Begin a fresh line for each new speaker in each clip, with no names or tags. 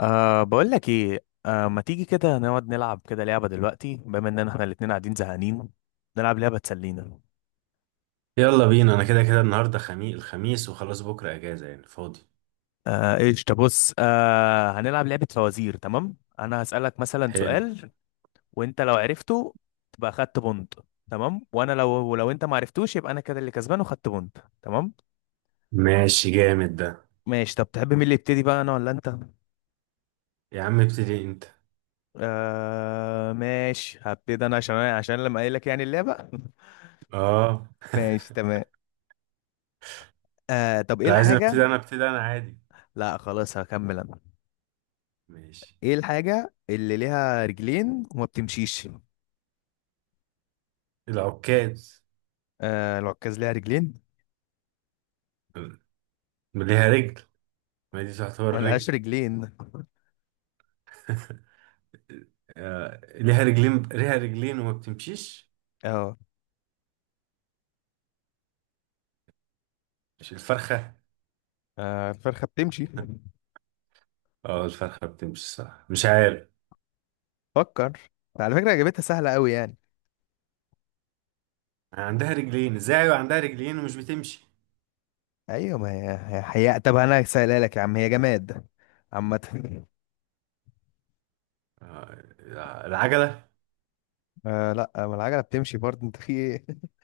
بقول لك ايه، ما تيجي كده نقعد نلعب كده لعبة دلوقتي بما ان احنا الاتنين قاعدين زهقانين؟ نلعب لعبة تسلينا.
يلا بينا. انا كده كده، النهارده خميس. الخميس وخلاص بكره اجازه، يعني فاضي.
ايش؟ بص، هنلعب لعبة فوازير. تمام، انا هسألك مثلا
حلو.
سؤال، وانت لو عرفته تبقى خدت بونت، تمام. وانا لو ولو انت ما عرفتوش يبقى انا كده اللي كسبان وخدت بونت، تمام؟
ماشي، جامد ده.
ماشي. طب تحب مين اللي يبتدي بقى، انا ولا انت؟
يا عم، ابتدي انت.
ماشي، هبتدي انا عشان لما قايل لك يعني اللعبة.
اه.
ماشي تمام. طب ايه
لو عايز ابتدي
الحاجة؟
انا، ابتدي انا عادي.
لا خلاص هكمل انا.
ماشي.
ايه الحاجة اللي ليها رجلين وما بتمشيش؟
العكاز.
آه العكاز ليها رجلين؟
ليها رجل. ما دي
ما
تعتبر
لهاش
رجل.
رجلين.
آه. ليها رجلين، ليها رجلين وما بتمشيش.
اه،
مش الفرخه؟
آه، الفرخة بتمشي.
اه، الفرخه بتمشي. صح، مش عارف.
فكر. على فكرة اجابتها سهلة قوي يعني.
عندها رجلين ازاي؟ أيوة عندها رجلين ومش بتمشي.
ايوه، ما هي هي حقيقة. طب انا سهلها لك يا عم، هي جماد عامة.
آه. العجله.
آه لا، ما العجلة بتمشي برضه. انت في ايه؟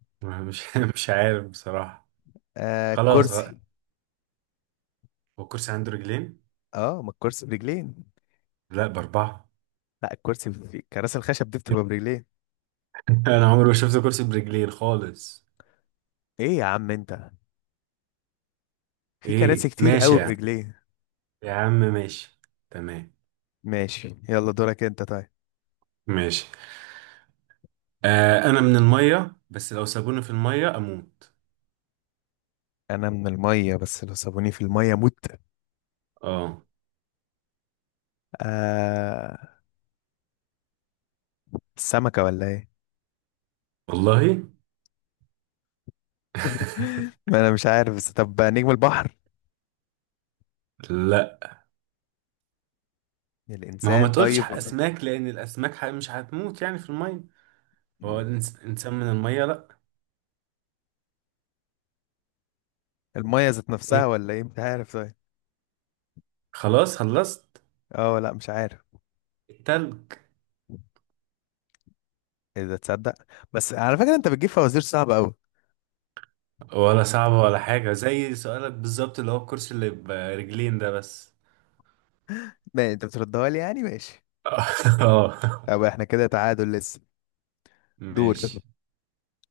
مش عارف بصراحه.
آه
خلاص.
الكرسي.
هو الكرسي عنده رجلين؟
اه، ما الكرسي برجلين.
لا، بأربعة.
لا، الكرسي في كراسي الخشب دي بتبقى برجلين.
أنا عمري ما شفت كرسي برجلين خالص.
ايه يا عم انت، في كراسي
إيه،
كتير
ماشي
قوي
يعني.
برجلين.
يا عم ماشي. تمام.
ماشي يلا دورك انت طيب.
ماشي. آه، أنا من المية بس لو سابوني في المية أموت.
انا من الميه، بس لو سابوني في الميه مت.
آه.
آه، السمكه ولا ايه؟
والله.
ما انا مش عارف، بس طب نجم البحر؟
لا، ما هو ما
الانسان
تقولش
طيب؟
أسماك لأن الأسماك مش هتموت يعني في المية. هو إنسان من المية، لا.
الميه ذات
إيه.
نفسها ولا ايه؟ مش عارف طيب.
خلاص، خلصت.
اه لا مش عارف.
التلج.
اذا تصدق، بس على فكره انت بتجيب فوازير صعبه قوي.
ولا صعبة ولا حاجة، زي سؤالك بالظبط اللي هو الكرسي اللي برجلين ده بس.
ما يعني انت بتردها لي يعني، ماشي.
اه.
طب احنا كده تعادل لسه. دور.
ماشي،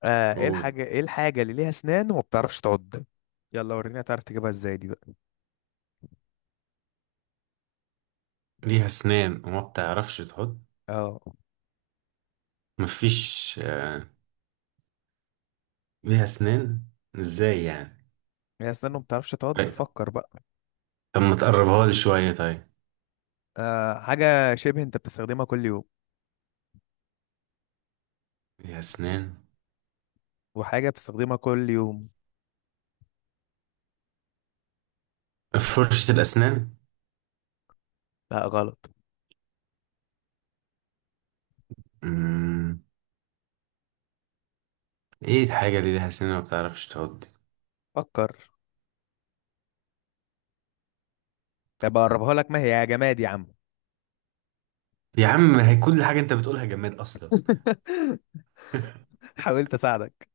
آه
قول.
ايه الحاجه اللي ليها اسنان وما بتعرفش تعض؟ يلا وريني هتعرف تجيبها ازاي دي بقى.
ليها اسنان وما بتعرفش تحط؟
اه،
مفيش. ليها اسنان. ازاي يعني؟
ليها اسنان وما بتعرفش
طيب،
تعض، فكر بقى.
طب ما تقربها لي شوية طيب.
آه، حاجة شبه انت بتستخدمها كل يوم،
ليها اسنان.
وحاجة بتستخدمها كل يوم.
فرشة الاسنان.
لا غلط.
مم. ايه الحاجة اللي ليها اسنان وما بتعرفش تحط؟
فكر. طب اقربها لك، ما هي يا جماد يا عم.
يا عم، هي كل حاجة انت بتقولها جماد اصلا.
حاولت اساعدك.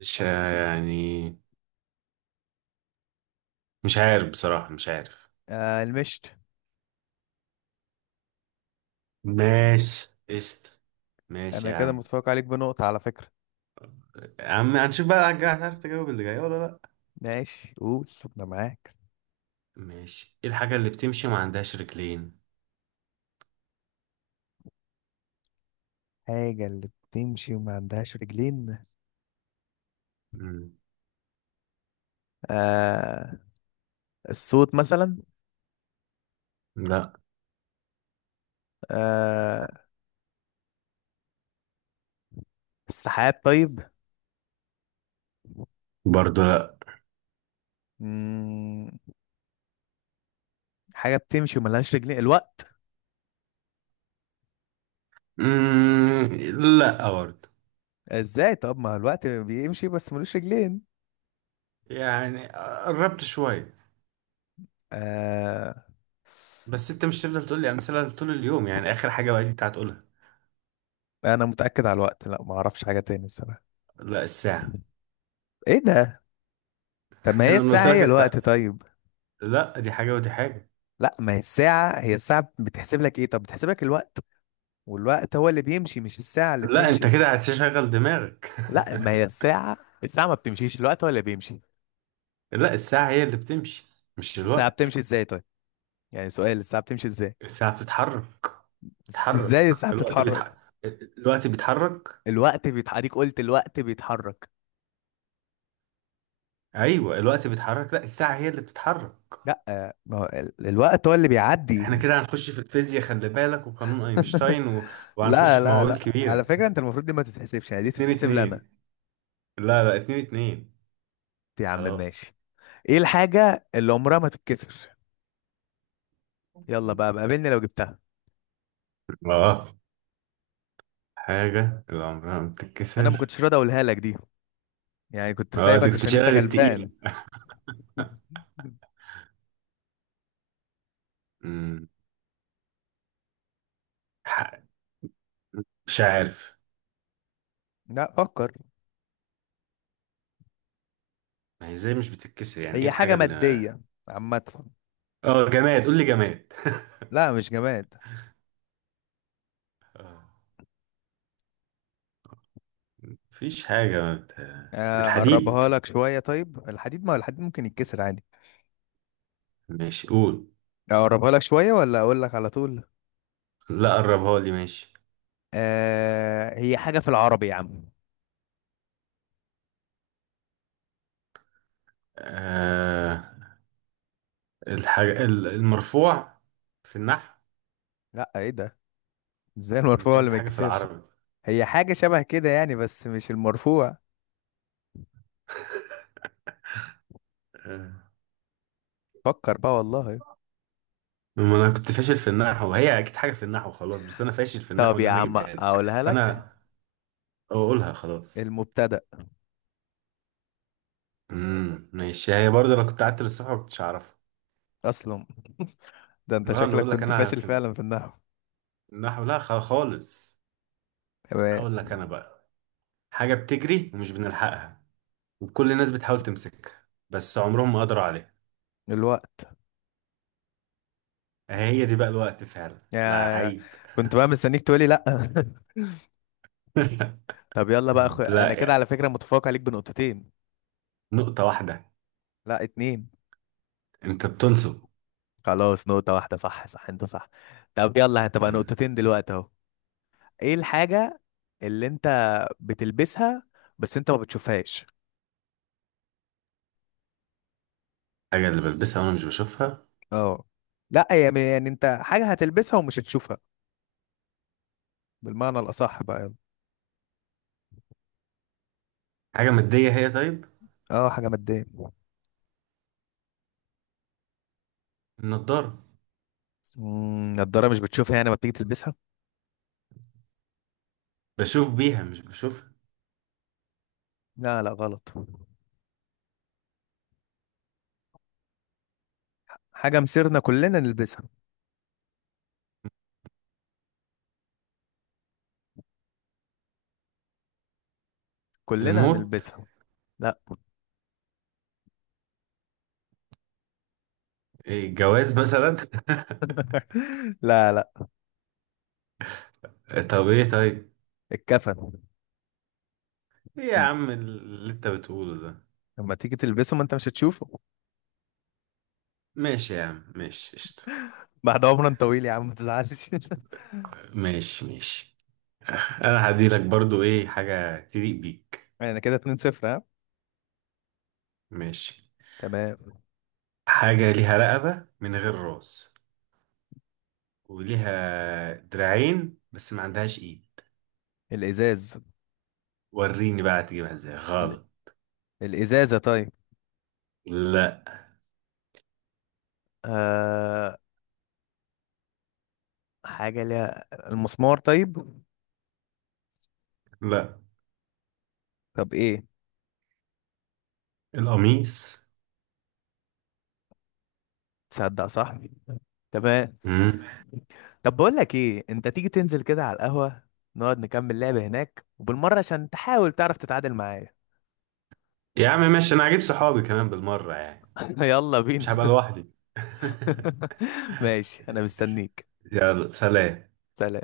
مش يعني. مش عارف بصراحة، مش عارف.
آه المشت.
ماشي، قشطة. ماشي
انا
يا
كده
عم.
متفوق عليك بنقطة على فكرة.
يا عم، هنشوف بقى هتعرف تجاوب اللي جاي ولا لا.
ماشي قول، انا معاك.
ماشي. ايه الحاجة اللي بتمشي وما عندهاش رجلين؟
حاجة اللي بتمشي وما عندهاش رجلين؟
مم.
آه، الصوت مثلا.
لا.
آه، السحاب طيب.
برضو لا.
مم. حاجة بتمشي وملهاش رجلين، الوقت.
مم. لا برضو.
ازاي؟ طب ما هو الوقت بيمشي بس ملوش رجلين.
يعني قربت شوية.
آه...
بس انت مش تفضل تقول لي امثلة طول اليوم، يعني اخر حاجة بقى دي بتاعت تقولها.
انا متأكد على الوقت، لا ما اعرفش حاجة تاني بصراحة.
لا، الساعة.
ايه ده؟ طب ما هي
انا قلت
الساعة
لك
هي
انت.
الوقت طيب.
لا، دي حاجة ودي حاجة.
لا، ما هي الساعة، هي الساعة بتحسب لك ايه؟ طب بتحسب لك الوقت، والوقت هو اللي بيمشي مش الساعة اللي
لا، انت
بتمشي.
كده هتشغل دماغك.
لا، ما هي الساعة، الساعة ما بتمشيش، الوقت هو اللي بيمشي.
لا، الساعة هي اللي بتمشي، مش
الساعة بتمشي
الوقت.
ازاي طيب؟ يعني سؤال، الساعة بتمشي ازاي؟
الساعة بتتحرك.
ازاي
بتتحرك،
الساعة
الوقت
بتتحرك؟
بيتحرك. الوقت بيتحرك.
الوقت بيتحرك، قلت الوقت بيتحرك.
ايوه الوقت بيتحرك، لا الساعه هي اللي بتتحرك.
لا ما هو الوقت هو اللي بيعدي.
احنا كده هنخش في الفيزياء، خلي بالك، وقانون اينشتاين و. وهنخش
لا
في
لا
مواويل
لا
كبيره.
على فكرة انت المفروض دي ما تتحسبش، يعني دي
اتنين
تتحسب لي انا.
اتنين. لا، لا، اتنين اتنين.
يا عم
خلاص.
ماشي. ايه الحاجة اللي عمرها ما تتكسر؟ يلا بقى بقابلني لو جبتها.
اه، حاجه اللي عمرها ما
انا ما
بتتكسر.
كنتش راضي اقولها لك دي، يعني كنت
اه، دي
سايبك
كنت
عشان انت
شايلها للتقيله.
غلبان.
أمم، ح- مش عارف.
لا فكر.
ما هي ازاي مش بتتكسر، يعني ايه
هي
الحاجه
حاجة
اللي.
مادية عامة.
اه جماد، قول لي جماد.
لا مش جماد.
آه، مفيش حاجه ما بت-
آه،
الحديد.
اقربها لك شوية، طيب الحديد؟ ما هو الحديد ممكن يتكسر عادي.
ماشي، قول.
اقربها لك شوية ولا اقول لك على طول؟
لا، قربها لي ماشي.
هي حاجة في العربي يا عم.
آه... الحاجة المرفوع في النحو.
لا ايه ده، ازاي
ما
المرفوع
انت
اللي
قلت
ما
حاجة في
يتكسرش؟
العربي.
هي حاجة شبه كده يعني، بس مش المرفوع.
آه.
فكر بقى والله.
ما انا كنت فاشل في النحو، هي اكيد حاجة في النحو خلاص، بس انا فاشل في
طب
النحو ان
يا
انا
عم
اجيبها لك،
اقولها لك،
فانا. اقولها خلاص.
المبتدأ.
ماشي، هي برضه انا كنت قعدت للصبح ما كنتش اعرفها.
أصلا ده أنت
لا، انا
شكلك
بقول لك
كنت
انا
فاشل
في
فعلا في النحو.
النحو، لا خالص.
تمام.
هقول لك انا بقى. حاجة بتجري ومش بنلحقها. وكل الناس بتحاول تمسكها بس عمرهم ما قدروا عليها.
الوقت.
هي دي بقى الوقت فعلا.
يا،
لعيب.
كنت بقى مستنيك تقولي لأ. طب يلا بقى
لا
انا كده على
يعني،
فكرة متفوق عليك بنقطتين.
نقطة واحدة.
لأ اتنين.
انت بتنصب.
خلاص نقطة واحدة، صح صح انت صح. طب يلا هتبقى
مم.
نقطتين دلوقتي اهو. ايه الحاجة اللي انت بتلبسها بس انت ما بتشوفهاش؟
حاجة اللي بلبسها وانا مش بشوفها؟
اه، لا يعني، انت حاجه هتلبسها ومش هتشوفها، بالمعنى الاصح بقى يعني.
حاجة مادية هي طيب؟
اه، حاجه ماديه.
النضارة.
امم، نضاره مش بتشوفها يعني، ما بتيجي تلبسها؟
بشوف بيها، مش بشوفها.
لا لا غلط. حاجه مسيرنا كلنا نلبسها، كلنا
الموت.
هنلبسها. لا.
إيه، الجواز مثلا.
لا لا.
طب ايه طيب؟
الكفن.
ايه يا
مم.
عم اللي انت بتقوله ده؟
لما تيجي تلبسه ما انت مش هتشوفه.
ماشي يا عم، ماشي قشطة.
بعد عمر طويل يا عم ما تزعلش.
ماشي، ماشي. انا هديلك برضو ايه حاجة تليق بيك.
انا كده 2 0 ها.
ماشي.
تمام.
حاجة ليها رقبة من غير راس، وليها دراعين بس ما عندهاش ايد.
الازاز.
وريني بقى هتجيبها ازاي.
ال...
غلط.
الازازه طيب؟
لا.
آه... حاجه ليها المسمار طيب؟
لا.
طب ايه؟
القميص.
تصدق صح. تمام.
امم.
طب بقول لك ايه، انت تيجي تنزل كده على القهوة، نقعد نكمل لعبة هناك وبالمرة عشان تحاول تعرف تتعادل معايا.
يا عم ماشي، انا هجيب صحابي كمان بالمرة يعني.
يلا
مش هبقى
بينا.
لوحدي.
ماشي انا مستنيك.
يلا، سلام.
سلام.